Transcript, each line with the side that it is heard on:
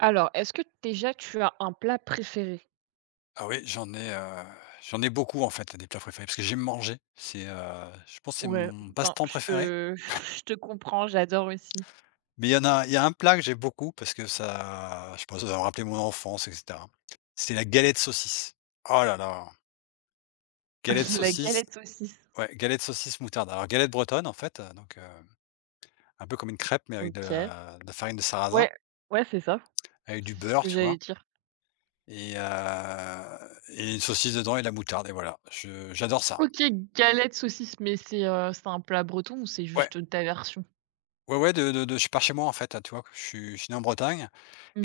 right: Alors, est-ce que déjà tu as un plat préféré?
left: Ah oui, j'en ai beaucoup en fait des plats préférés parce que j'aime manger. Je pense que c'est
right: Ouais,
left: mon
right: ben,
left: passe-temps
right: je
left: préféré.
right: te je te comprends, j'adore aussi.
left: Mais il y a un plat que j'ai beaucoup parce que ça je pense que ça me rappeler mon enfance et cetera. C'est la galette saucisse. Oh là là! Galette
right: La
left: saucisse
right: galette saucisse.
left: ouais, galette saucisse moutarde. Alors galette bretonne en fait, donc, un peu comme une crêpe mais avec de
right: OK.
left: la de la farine de sarrasin,
right: Ouais, ouais, c'est ça,
left: avec du
right: c'est ce
left: beurre,
right: que
left: tu
right: j'allais
left: vois?
right: dire.
left: Et heu et une saucisse dedans et de la moutarde et voilà, je j'adore ça.
right: OK, galette saucisse, mais c'est un plat breton ou c'est
left: Ouais.
right: juste ta version?
left: Ouais, ouais, de je suis pas chez moi en fait, tu vois? Je suis né en Bretagne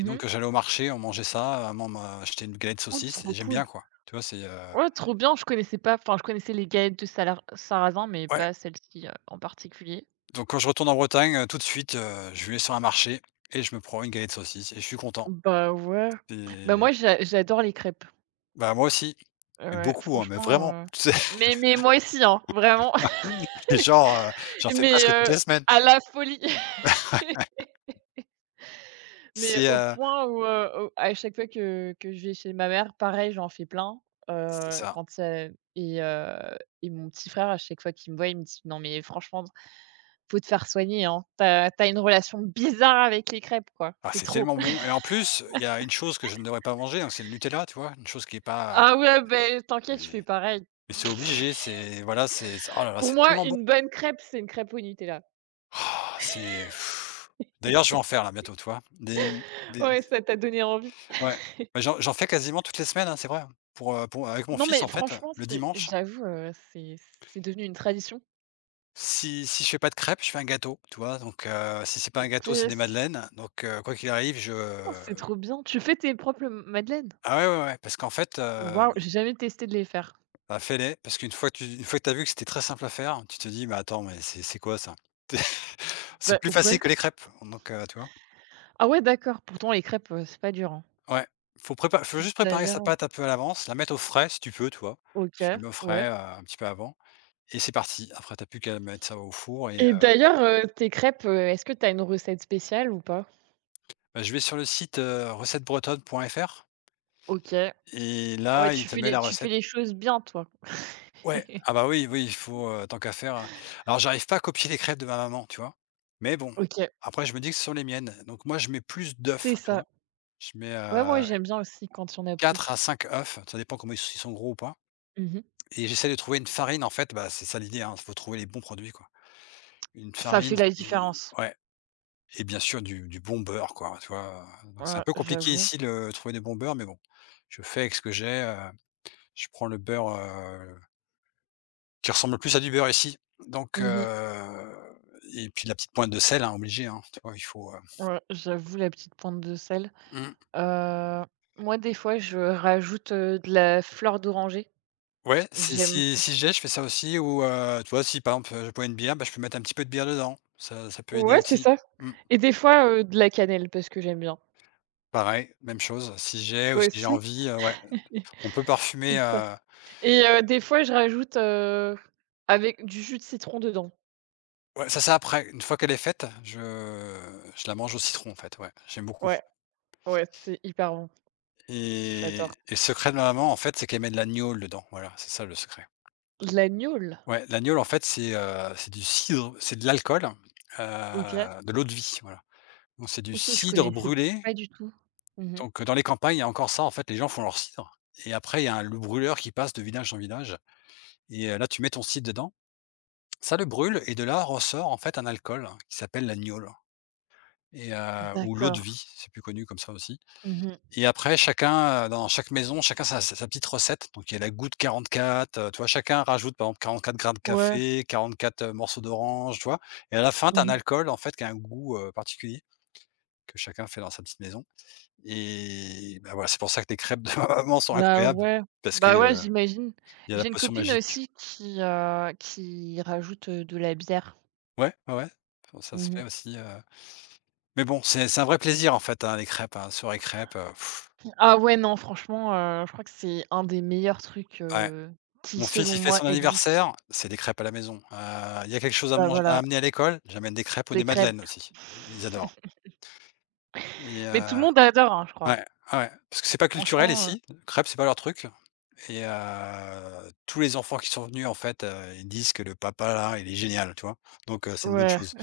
left: et donc j'allais au marché, on mangeait ça, maman m'a acheté une galette
right: Oh,
left: saucisse
right: trop
left: et j'aime
right: cool.
left: bien quoi. Tu vois?
right: Ouais, trop bien, je connaissais pas, enfin, je connaissais les galettes de salar sarrasin, mais
left: Ouais,
right: pas celle-ci, en particulier.
left: donc quand je retourne en Bretagne, tout de suite, je vais sur un marché et je me prends une galette saucisse et je suis content.
right: Bah, ouais. Bah, moi
left: Et
right: j'adore les crêpes.
left: bah, moi aussi, mais
right: Ouais,
left: beaucoup, hein, mais
right: franchement,
left: vraiment,
right: heu
left: tu sais?
right: Mais moi aussi, hein, vraiment.
left: Et genre, j'en fais
right: Mais,
left: presque toutes les semaines.
right: à la folie. Mais
left: C'est,
right: au
left: heu
right: point où, au à chaque fois que je vais chez ma mère, pareil, j'en fais plein,
left: c'est ça.
right: quand, et mon petit frère, à chaque fois qu'il me voit, il me dit: «Non mais franchement, faut te faire soigner, hein. Tu as une relation bizarre avec les crêpes, quoi.
left: Ah,
right: C'est
left: c'est
right: trop».
left: tellement bon et en plus, il y a une chose que je ne devrais pas manger, donc c'est le Nutella, tu vois? Une chose qui est pas,
right: Ah ouais, beh, t'inquiète,
left: mais
right: je fais pareil.
left: Mais c'est obligé, c'est voilà, c'est oh là là,
right: Pour
left: c'est
right: moi,
left: tellement bon.
right: une bonne crêpe, c'est une crêpe au Nutella.
left: Ah, c'est pff. D'ailleurs, je vais en faire là bientôt, tu vois? Des, mmh,
right: Ouais,
left: des
right: ça t'a donné envie.
left: Ouais, bah, j'en fais quasiment toutes les semaines, hein, c'est vrai, hein, pour avec mon
right: Non
left: fils,
right: mais
left: en fait,
right: franchement,
left: le
right: c'est
left: dimanche.
right: j'avoue, c'est devenu une tradition.
left: Si je fais pas de crêpes, je fais un gâteau, tu vois? Donc si c'est pas un gâteau, c'est des madeleines, donc quoi qu'il arrive, je
right: Oh, c'est trop bien. Tu fais tes propres madeleines?
left: ah ouais, ouais, ouais, parce qu'en fait,
right: Waouh, j'ai jamais testé de les faire.
left: bah, fais-les, parce qu'une fois que t'as vu que c'était très simple à faire, tu te dis: «Mais attends, mais c'est quoi ça?» C'est
right: Bah,
left: plus facile
right: ouais.
left: que les crêpes, donc tu vois?
right: Ah ouais, d'accord. Pourtant les crêpes, c'est pas dur, hein.
left: Ouais, faut juste préparer sa
right: D'ailleurs.
left: pâte un peu à l'avance, la mettre au frais si tu peux, tu vois?
right: OK,
left: Tu la mets au
right: ouais
left: frais, un petit peu avant et c'est parti. Après tu as plus qu'à mettre ça au four et
right: et d'ailleurs, tes crêpes, est-ce que tu as une recette spéciale ou pas?
left: bah, je vais sur le site, recettesbretonnes.fr
right: OK. Ah
left: et
right: ouais,
left: là, il
right: tu
left: te
right: fais
left: met
right: les
left: la
right: tu fais
left: recette.
right: les choses bien toi.
left: Ouais, ah bah, oui, oui, il faut, tant qu'à faire, alors j'arrive pas à copier les crêpes de ma maman, tu vois? Mais bon,
right: OK,
left: après je me dis que ce sont les miennes, donc moi je mets plus
right: c'est
left: d'œufs, tu
right: ça.
left: vois? Je mets,
right: Ouais, moi j'aime bien aussi quand il y en a
left: 4 à
right: plus.
left: 5 œufs, ça dépend comment ils sont gros ou pas
right: Mmh.
left: et j'essaie de trouver une farine en fait, bah, c'est ça l'idée, hein, faut trouver les bons produits, quoi. Une
right: Ça fait
left: farine
right: la
left: qui
right: différence.
left: Ouais. Et bien sûr du bon beurre quoi, tu vois? Donc c'est
right: Ouais,
left: un peu compliqué
right: j'avoue.
left: ici le trouver des bons beurre mais bon, je fais avec ce que j'ai, je prends le beurre, qui ressemble plus à du beurre ici, donc
right: Mmh.
left: et puis la petite pointe de sel, hein, obligé, hein, tu vois? Il faut,
right: Ouais, j'avoue la petite pointe de sel.
left: mmh,
right: Heu, moi des fois je rajoute, de la fleur d'oranger.
left: ouais, si
right: J'aime
left: si si
right: plus.
left: j'ai, je fais ça aussi ou tu vois? Si par exemple, je bois une bière, bah, je peux mettre un petit peu de bière dedans, ça peut aider
right: Ouais, c'est
left: aussi.
right: ça
left: Mmh.
right: et des fois, de la cannelle parce que j'aime bien.
left: Pareil, même chose,
right: Toi
left: si j'ai
right: aussi?
left: envie, ouais, on peut
right: C'est
left: parfumer,
right: ça et des fois, je rajoute, avec du jus de citron dedans.
left: Ouais, ça c'est après. Une fois qu'elle est faite, je la mange au citron, en fait, ouais, j'aime beaucoup
right: Ouais, ouais, c'est hyper bon.
left: et
right: J'adore.
left: et le secret de ma maman, en fait, c'est qu'elle met de la gnôle dedans, voilà, c'est ça le secret.
right: De la gnôle?
left: Ouais, la gnôle, en fait, c'est du cidre, c'est de l'alcool,
right: OK.
left: de l'eau de vie, voilà. Donc c'est du
right: OK, je
left: cidre
right: connaissais
left: brûlé,
right: pas du tout. Mmh mh.
left: donc dans les campagnes, il y a encore ça, en fait, les gens font leur cidre et après il y a un le brûleur qui passe de village en village et là, tu mets ton cidre dedans, ça le brûle et de là ressort, en fait, un alcool hein, qui s'appelle la gnôle et ou l'eau de
right: D'accord.
left: vie, c'est plus connu comme ça aussi.
right: Mmh mh.
left: Et après chacun, dans chaque maison, chacun sa petite recette. Donc il y a la goutte 44, tu vois? Chacun rajoute par exemple 44 grammes de
right: Ouais.
left: café, 44 morceaux d'orange, tu vois? Et à la fin, tu as
right: Mmh
left: un
right: mh.
left: alcool en fait qui a un goût, particulier que chacun fait dans sa petite maison. Et bah, voilà, c'est pour ça que les crêpes de ma maman sont
right: Bah,
left: incroyables
right: ouais.
left: parce qu'
right: Bah, ouais, j'imagine.
left: il y a la
right: J'ai une
left: potion
right: copine
left: magique.
right: aussi qui rajoute, de la bière.
left: Ouais, ouais, ouais, bon ça se
right: Mmh
left: fait
right: mh.
left: aussi, mais bon, c'est un vrai plaisir en fait, hein, les crêpes, hein, soirée crêpes,
right: Ah ouais, non, franchement, je crois que c'est un des meilleurs trucs,
left: ouais.
right: qui
left: Mon fils,
right: selon
left: il fait
right: moi
left: son
right: existent.
left: anniversaire, c'est des crêpes à la maison. Il y a quelque chose à
right: Bah,
left: mange à
right: voilà,
left: amener à l'école, j'amène des crêpes ou
right: les
left: des
right: crêpes.
left: madeleines aussi. Ils adorent et
right: Mais tout le monde adore, hein, je crois.
left: ouais, ouais, parce que c'est pas culturel
right: Franchement,
left: ici, crêpes, c'est pas leur truc et tous les enfants qui sont venus, en fait, ils disent que le papa là, il est génial, tu vois? Donc c'est une bonne
right: ouais,
left: chose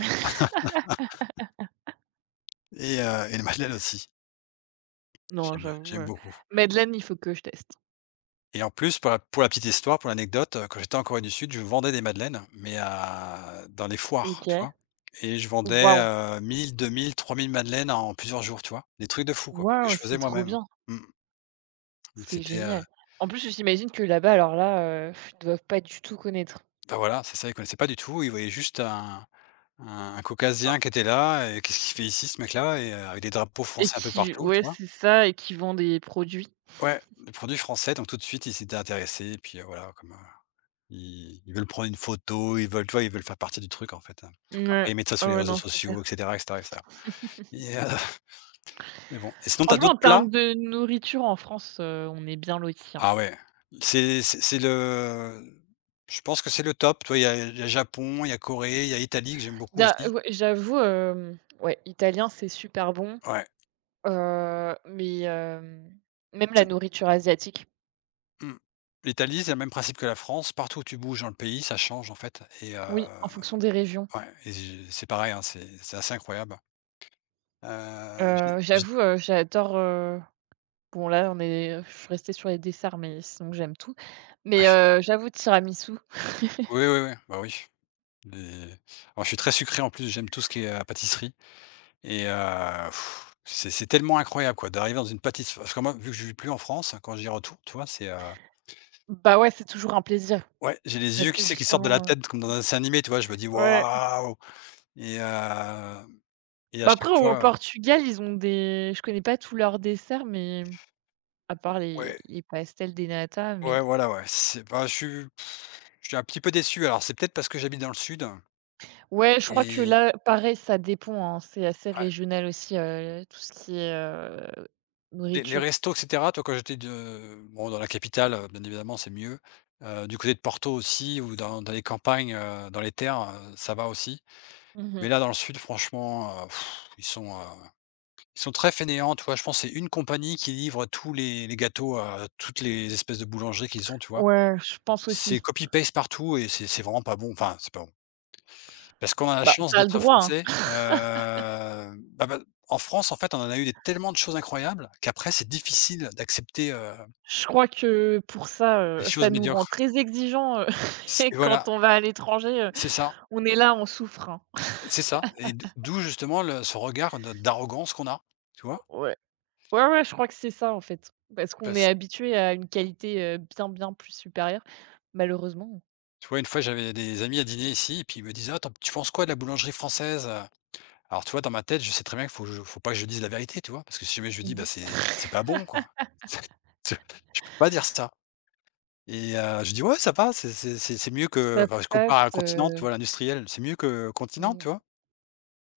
left: et les madeleines aussi.
right: non,
left: J'aime
right: j'avoue,
left: j'aime beaucoup.
right: madeleine, il faut que je teste.
left: Et en plus, pour la petite histoire, pour l'anecdote, quand j'étais en Corée du Sud, je vendais des madeleines, mais à dans les foires,
right: OK.
left: tu vois? Et je vendais,
right: Waouh!
left: 1 000-2 000-3 madeleines en plusieurs jours, tu vois? Des trucs de fou, quoi, que
right: Waouh,
left: je
right: c'est
left: faisais
right: trop
left: moi-même.
right: bien,
left: Mmh. Donc
right: c'est
left: c'était,
right: génial. En plus, j'imagine que là-bas, alors là, ils doivent pas du tout connaître,
left: bah, voilà, c'est ça, ils connaissaient pas du tout, ils voyaient juste un
right: hein
left: caucasien qui était là et «Qu'est-ce qu'il fait ici ce mec-là?» et avec des drapeaux
right: et
left: français un peu
right: qui
left: partout, tu
right: ouais,
left: vois?
right: c'est ça et qui vend des produits.
left: Ouais, des produits français, donc tout de suite, ils s'étaient intéressés et puis, voilà, comme, ils veulent prendre une photo, ils veulent tu vois, ils veulent faire partie du truc en fait, hein. Après
right: Ouais.
left: ils mettent ça sur
right: Ah
left: les
right: ouais,
left: réseaux
right: non, c'est clair.
left: sociaux et cetera et cetera et cetera et mais bon et sinon t'as
right: Franchement, en
left: d'autres plats?
right: termes de nourriture en France, on est bien lotis, hein.
left: Ah ouais, c'est le je pense que c'est le top, tu vois? Il y a Japon, il y a Corée, il y a Italie que j'aime beaucoup
right: Da
left: aussi.
right: ouais, j'avoue, ouais, italien, c'est super bon,
left: Ouais,
right: mais même la
left: c'est
right: nourriture asiatique,
left: mmh. L'Italie, c'est le même principe que la France, partout où tu bouges dans le pays, ça change en fait et
right: oui, en fonction des régions.
left: ouais et j'ai c'est pareil, hein, c'est assez incroyable.
right: Heu,
left: J'ai
right: j'avoue, j'adore, bon là, on est je suis restée sur les desserts, mais sinon j'aime tout. Mais
left: Ouais.
right: j'avoue, tiramisu.
left: Oui, oui, oui, bah oui. Des Alors je suis très sucré en plus, j'aime tout ce qui est, pâtisserie et c'est tellement incroyable quoi d'arriver dans une pâtisserie parce que moi vu que je vis plus en France, hein, quand j'y retourne, tu vois,
right: Bah, ouais, c'est toujours un plaisir
left: ouais, j'ai les
right: parce
left: yeux, qui
right: que
left: sais, qui sortent de la
right: justement,
left: tête comme dans un dessin animé, tu vois? Je me dis:
right: ouais.
left: «Waouh!» et heu et à
right: Bah,
left: chaque
right: après au
left: fois
right: Portugal, ils ont des je connais pas tous leurs desserts, mais à part les
left: Ouais,
right: les pastels, des nata mais.
left: ouais, voilà, ouais, c'est bah, je suis un petit peu déçu alors c'est peut-être parce que j'habite dans le sud
right: Ouais, je crois que
left: et
right: là, pareil, ça dépend, hein, c'est assez
left: ouais.
right: régional aussi, tout ce qui est,
left: Les
right: nourriture.
left: restos et cetera, toi, quand j'étais de bon, dans la capitale, bien évidemment, c'est mieux. Du côté de Porto aussi ou dans les campagnes, dans les terres, ça va aussi. Mais
right: Mmh.
left: là, dans le sud, franchement, ils sont, heu, ils sont très fainéants, tu vois? Je pense que c'est une compagnie qui livre tous les gâteaux à toutes les espèces de boulangeries qu'ils ont, tu vois?
right: Ouais, je pense
left: C'est
right: aussi.
left: copy paste partout et c'est vraiment pas bon. Enfin, c'est pas bon. Parce qu'on a la
right: Bah,
left: chance
right: t'as le
left: d'être
right: droit,
left: français,
right: hein.
left: bah, bah, en France, en fait, on en a eu des tellement de choses incroyables qu'après c'est difficile d'accepter,
right: Je crois que pour ça,
left: les choses
right: ça nous rend
left: médiocres.
right: très exigeants,
left: C'est
right: et
left: voilà,
right: quand on va à l'étranger,
left: c'est ça,
right: on est là, on souffre, hein.
left: c'est ça et d'où justement le ce regard de d'arrogance qu'on a, tu vois?
right: Ouais. Ouais, ouais, je crois que c'est ça, en fait. Parce qu'on est
left: Parce
right: habitué à une qualité, bien, bien plus supérieure, malheureusement.
left: tu vois, une fois, j'avais des amis à dîner ici et puis ils me disaient: «Ah, tu penses quoi de la boulangerie française, alors tu vois, dans ma tête, je sais très bien qu'il faut que je faut pas que je dise la vérité, tu vois? Parce que si jamais je dis : « Bah,
right: Mmh.
left: c'est pas bon, quoi », je peux pas dire ça et je dis : « Ouais, ça va, c'est mieux que »
right: Ça
left: enfin, je compare
right: passe,
left: à continent, tu vois, l'industriel, « c'est mieux que continent, tu vois?
right: mmh.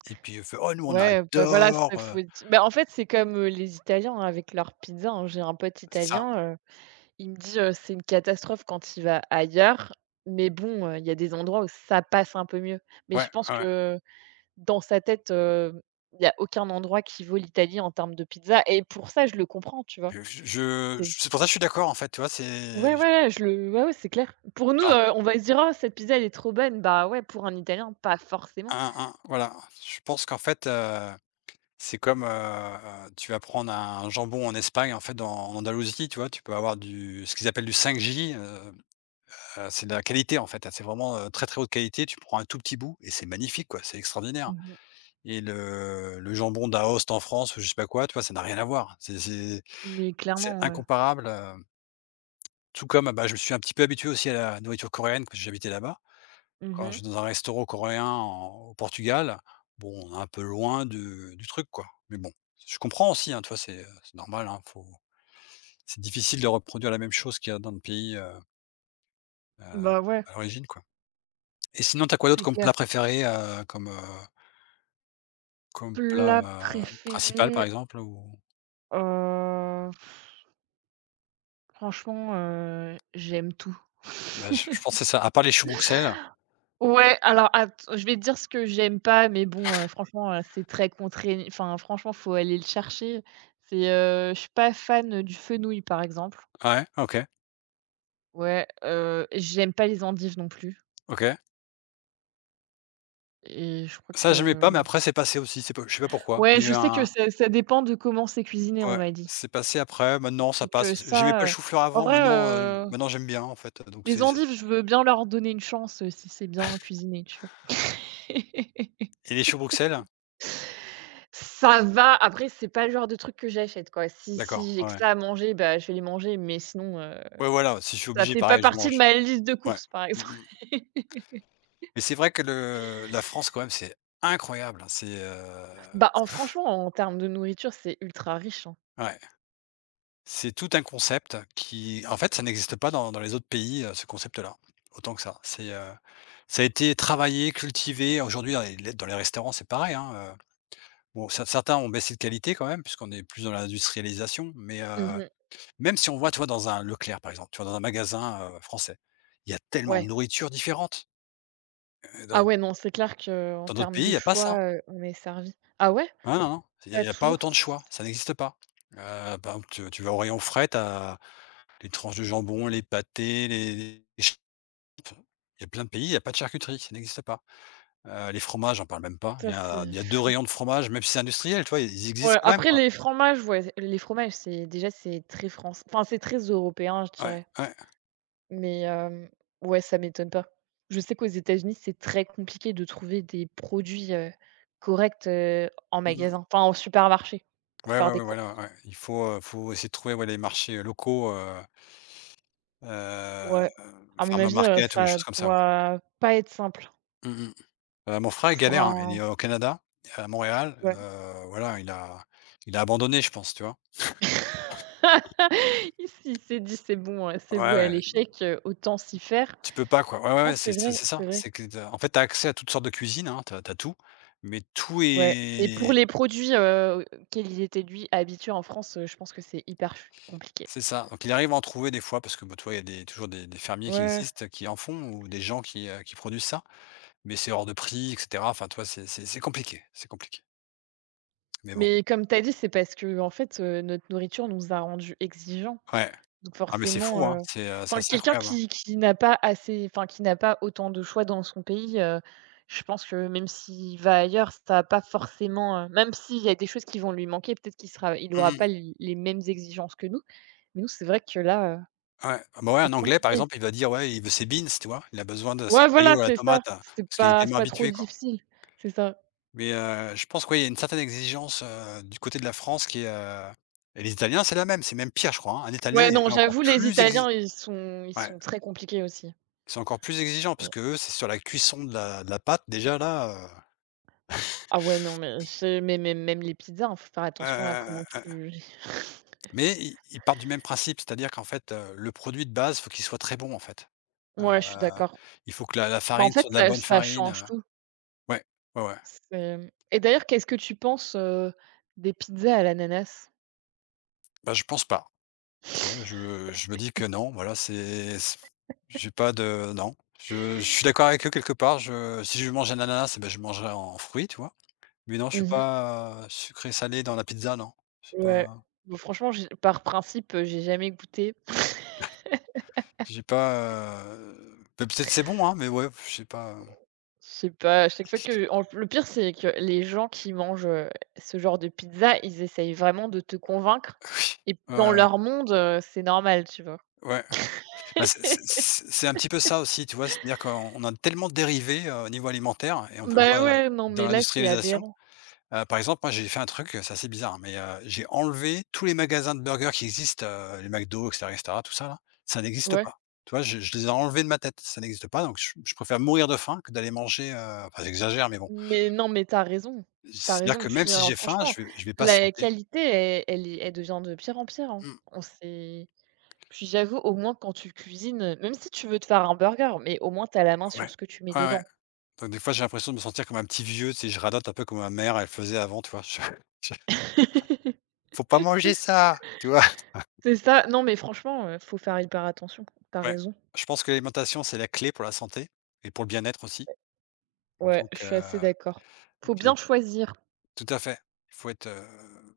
left: Et puis il fait : « Oh, nous, on
right: Ouais, bah, voilà,
left: adore,»
right: c'est faut être bah, en fait, c'est comme, les Italiens hein, avec leur pizza, hein. J'ai un pote
left: c'est ça.
right: italien, il me dit: «C'est une catastrophe quand il va ailleurs», mais bon, il y a des endroits où ça passe un peu mieux. Mais je
left: Ouais,
right: pense
left: ouais, ouais.
right: que dans sa tête, il y a aucun endroit qui vaut l'Italie en termes de pizza et pour ça, je le comprends, tu vois? C'est
left: C'est pour ça que je suis d'accord en fait, tu vois? C'est
right: ouais, ouais, ouais, je le ouais, ouais, c'est clair. Pour nous,
left: alors
right: on va se dire: «Oh, cette pizza, elle est trop bonne». Bah, ouais, pour un Italien, pas forcément.
left: un voilà, je pense qu'en fait, c'est comme, tu vas prendre un jambon en Espagne, en fait, dans en Andalousie, tu vois? Tu peux avoir du ce qu'ils appellent du 5J, c'est de la qualité en fait, hein, c'est vraiment, très, très haute qualité. Tu prends un tout petit bout et c'est magnifique quoi, c'est extraordinaire
right: Mmh.
left: et le jambon d'Aoste en France ou je sais pas quoi, tu vois? Ça n'a rien à voir. C'est
right: Mais
left: c'est
right: clairement, ouais.
left: incomparable, tout comme, bah, je me suis un petit peu habitué aussi à la nourriture coréenne parce que j'habitais là-bas. Quand
right: Mmh.
left: je vais dans un restaurant coréen en au Portugal, bon, on est un peu loin du truc, quoi. Mais bon, je comprends aussi, hein, tu vois? C'est normal, hein, faut c'est difficile de reproduire la même chose qu'il y a dans le pays, heu,
right: Bah, ouais,
left: à l'origine, quoi. Et sinon, t'as quoi d'autre
right: c'est
left: comme
right: clair.
left: plat préféré, comme, comme plat,
right: Plat
left: principal, par
right: préféré,
left: exemple, ou?
right: heu, franchement, j'aime tout.
left: Bah, je je pense que c'est ça, à part les choux Bruxelles.
right: Ouais, alors att je vais te dire ce que j'aime pas, mais bon, franchement, c'est très contraign enfin franchement, faut aller le chercher. C'est, je suis pas fan, du fenouil, par exemple.
left: Ouais, OK,
right: Ouais, j'aime pas les endives non plus
left: OK.
right: et je crois
left: Ça, j'aimais
right: que
left: pas, mais après c'est passé aussi, c'est pas je sais pas pourquoi.
right: ouais, je sais que ça dépend de comment c'est cuisiné, on
left: Ouais,
right: m'a dit.
left: c'est passé après, maintenant ça
right: Donc,
left: passe. J'aimais pas le
right: ça,
left: chou-fleur
right: en
left: avant,
right: vrai,
left: maintenant, maintenant j'aime bien en fait, donc
right: les
left: c'est
right: endives, je veux bien leur donner une chance, si c'est bien cuisiné, tu vois?
left: et les choux Bruxelles?
right: Ça va, après c'est pas le genre de truc que j'achète quoi. Si
left: D'accord,
right: j'ai que
left: ouais.
right: ça à manger, bah, je vais les manger, mais sinon,
left: Ouais, voilà, si je suis
right: ça
left: obligé,
right: fait pas
left: pareil, je
right: partie de
left: mange.
right: ma liste de
left: Ouais.
right: courses par
left: Mmh
right: exemple.
left: mh. Mais c'est vrai que le la France quand même, c'est incroyable, hein, c'est,
right: Bah, en franchement, en termes de nourriture, c'est ultra riche, hein.
left: ouais, c'est tout un concept qui en fait, ça n'existe pas dans les autres pays, ce concept-là, autant que ça. C'est, ça a été travaillé, cultivé, aujourd'hui dans les dans les restaurants, c'est pareil, hein, heu. Bon, certains ont baissé de qualité quand même, puisqu'on est plus dans l'industrialisation, mais
right: Mmh mh.
left: même si on voit, tu vois, dans un Leclerc, par exemple, tu vois, dans un magasin, français, il y a tellement de
right: Ouais.
left: nourriture différente.
right: Ah
left: Dans
right: ouais, non, c'est clair qu'en
left: dans d'autres
right: termes
left: pays, il
right: de
left: y a pas ça, hein.
right: choix, on est servi. Ah ouais?
left: Non, non, non,
right: Pas
left: il y a pas
right: toujours?
left: autant de choix, ça n'existe pas. Heu, par exemple, tu vas au rayon frais, tu as les tranches de jambon, les pâtés, les ch il y a plein de pays, il y a pas de charcuterie, ça n'existe pas. Les fromages, j'en parle même pas.
right: Ça c'est
left: Il y a 2 rayons de fromages, même si c'est industriel, tu vois, ils existent
right: ouais,
left: quand même,
right: après
left: quoi.
right: les fromages, ouais, les fromages, c'est très France enfin c'est très européen, je
left: Ouais,
right: dirais.
left: ouais.
right: Mais ouais, ça m'étonne pas. Je sais qu'aux États-Unis, c'est très compliqué de trouver des produits, corrects, en
left: Mmh.
right: magasin, enfin en supermarché pour
left: Ouais,
right: faire
left: ouais,
right: des
left: ouais, voilà,
right: courses.
left: ouais. Il faut, faut essayer de trouver, ouais, les marchés locaux, heu,
right: Ouais. À mon
left: farmers
right: avis,
left: market ou des
right: ça
left: choses comme ça, ouais.
right: doit pas être simple
left: Mmh mh. Mon frère, il
right: pour
left: galère, hein. Il
right: un
left: est au Canada, à Montréal,
right: ouais.
left: voilà, il a abandonné, je pense, tu vois?
right: Ici, il s'est dit: «C'est bon, c'est
left: Ouais,
right: voué à
left: ouais,
right: l'échec, autant s'y faire».
left: tu peux pas, quoi. Ouais, ouais,
right: Non,
left: ouais,
right: c'est
left: c'est
right: vrai,
left: c'est
right: c'est
left: ça.
right: vrai.
left: C'est que tu en fait, tu as accès à toutes sortes de cuisines, hein, tu as tout, mais tout
right: Ouais et pour
left: est
right: les produits, auxquels il était, lui, habitué en France, je pense que c'est hyper ch compliqué.
left: c'est ça. Donc il arrive à en trouver des fois parce que, bah, tu vois, il y a des toujours des fermiers qui
right: Ouais.
left: existent, qui en font ou des gens qui produisent ça. Mais c'est hors de prix et cetera. Enfin, tu vois, c'est c'est compliqué, c'est compliqué. Mais bon,
right: Mais comme tu as dit, c'est parce que en fait, notre nourriture nous a rendus exigeants.
left: ouais.
right: Donc
left: Ah mais c'est
right: forcément,
left: fou, hein, c'est
right: enfin
left: assez
right: quelqu'un
left: incroyable, hein.
right: qui n'a pas assez enfin qui n'a pas autant de choix dans son pays, je pense que même s'il va ailleurs, ça va pas forcément, même s'il y a des choses qui vont lui manquer, peut-être qu'il aura
left: Mmh.
right: pas l les mêmes exigences que nous. Mais nous, c'est vrai que là,
left: Ouais. Ah bah, ouais,
right: c'est
left: un Anglais, par
right: compliqué.
left: exemple, il va dire, ouais, il veut ses beans, tu vois? Il a besoin de ses
right: Ouais, voilà,
left: mayo à la
right: c'est ça.
left: tomate,
right: C'est
left: parce qu'il est
right: pas c'est
left: tellement
right: pas trop
left: habitué, quoi.
right: difficile. C'est ça.
left: Mais je pense qu'il y a une certaine exigence, du côté de la France qui est, heu. Et les Italiens, c'est la même, c'est même pire, je crois, hein. Un Italien
right: Ouais, non,
left: est encore
right: j'avoue les
left: plus exigeant.
right: Italiens, ils sont ils
left: Ouais,
right: sont très compliqués aussi.
left: ils sont encore plus exigeants parce que eux, c'est sur la cuisson de la pâte déjà là.
right: Ah ouais, non, mais c'est mais même les pizzas, hein, faut faire
left: Ouais,
right: attention à
left: ouais, ouais,
right: comment
left: ouais, ouais.
right: tu.
left: Mais ils partent du même principe, c'est-à-dire qu'en fait, le produit de base, faut qu'il soit très bon, en fait. Heu,
right: Ouais, je suis d'accord.
left: il faut que la
right: Bah, en
left: farine
right: fait,
left: soit de la
right: ça
left: bonne
right: ça
left: farine,
right: change tout.
left: ouais, ouais, ouais.
right: C'est mmh. et d'ailleurs, qu'est-ce que tu penses, des pizzas à l'ananas?
left: Bah, je pense pas, tu vois? Je me dis que non, voilà, c'est c j'ai pas de non. Je suis d'accord avec eux quelque part, je si je mange un ananas, eh beh, je mangerai en fruits, tu vois? Mais non, je suis
right: Mmh mh.
left: pas sucré salé dans la pizza, non. C'est
right: Ouais.
left: pas
right: Bon, franchement, j'ai par principe, j'ai jamais goûté.
left: j'ai pas, bah, peut-être c'est bon, hein, mais ouais, je sais pas,
right: C'est pas à chaque fois que en le pire, c'est que les gens qui mangent, ce genre de pizza, ils essayent vraiment de te convaincre et
left: ouais,
right: dans
left: ouais, ouais.
right: leur monde, c'est normal, tu vois?
left: Ouais. Bah, c'est c'est un petit peu ça aussi, tu vois? C'est-à-dire qu'on on a tellement dérivé, au niveau alimentaire et on peut le
right: Bah,
left: voir dans la
right: ouais, non,
left: dans
right: mais là, c'est
left: l'industrialisation.
right: aberrant.
left: Par exemple, moi, j'ai fait un truc, c'est assez bizarre, hein, mais, j'ai enlevé tous les magasins de burgers qui existent, les McDo et cetera, tout ça là, ça n'existe
right: Ouais.
left: pas. Tu vois? Je les ai enlevés de ma tête, ça n'existe pas, donc je préfère mourir de faim que d'aller manger, heu, enfin j'exagère, mais bon.
right: Mais non, mais tu as raison. Tu as
left: C'est-à-dire
right: raison.
left: que même
right: Puis,
left: si j'ai faim,
right: franchement,
left: je vais
right: la
left: patienter.
right: qualité, elle devient de pire en pire, hein.
left: Mmh,
right: On s'est puis j'avoue, au moins, quand tu cuisines, même si tu veux te faire un burger, mais au moins, tu as la main sur
left: ouais.
right: ce que tu mets
left: Ouais, ouais.
right: dedans.
left: Donc des fois, j'ai l'impression de me sentir comme un petit vieux, tu sais? Je radote un peu comme ma mère, elle faisait avant, tu vois? je Faut pas manger ça, tu vois?
right: C'est ça. Non, mais franchement, faut faire hyper attention. T'as
left: Ouais.
right: raison.
left: Je pense que l'alimentation, c'est la clé pour la santé et pour le bien-être aussi.
right: Ouais, je
left: Donc
right: suis assez d'accord. Faut bien
left: bien
right: choisir.
left: tout à fait. Il faut être,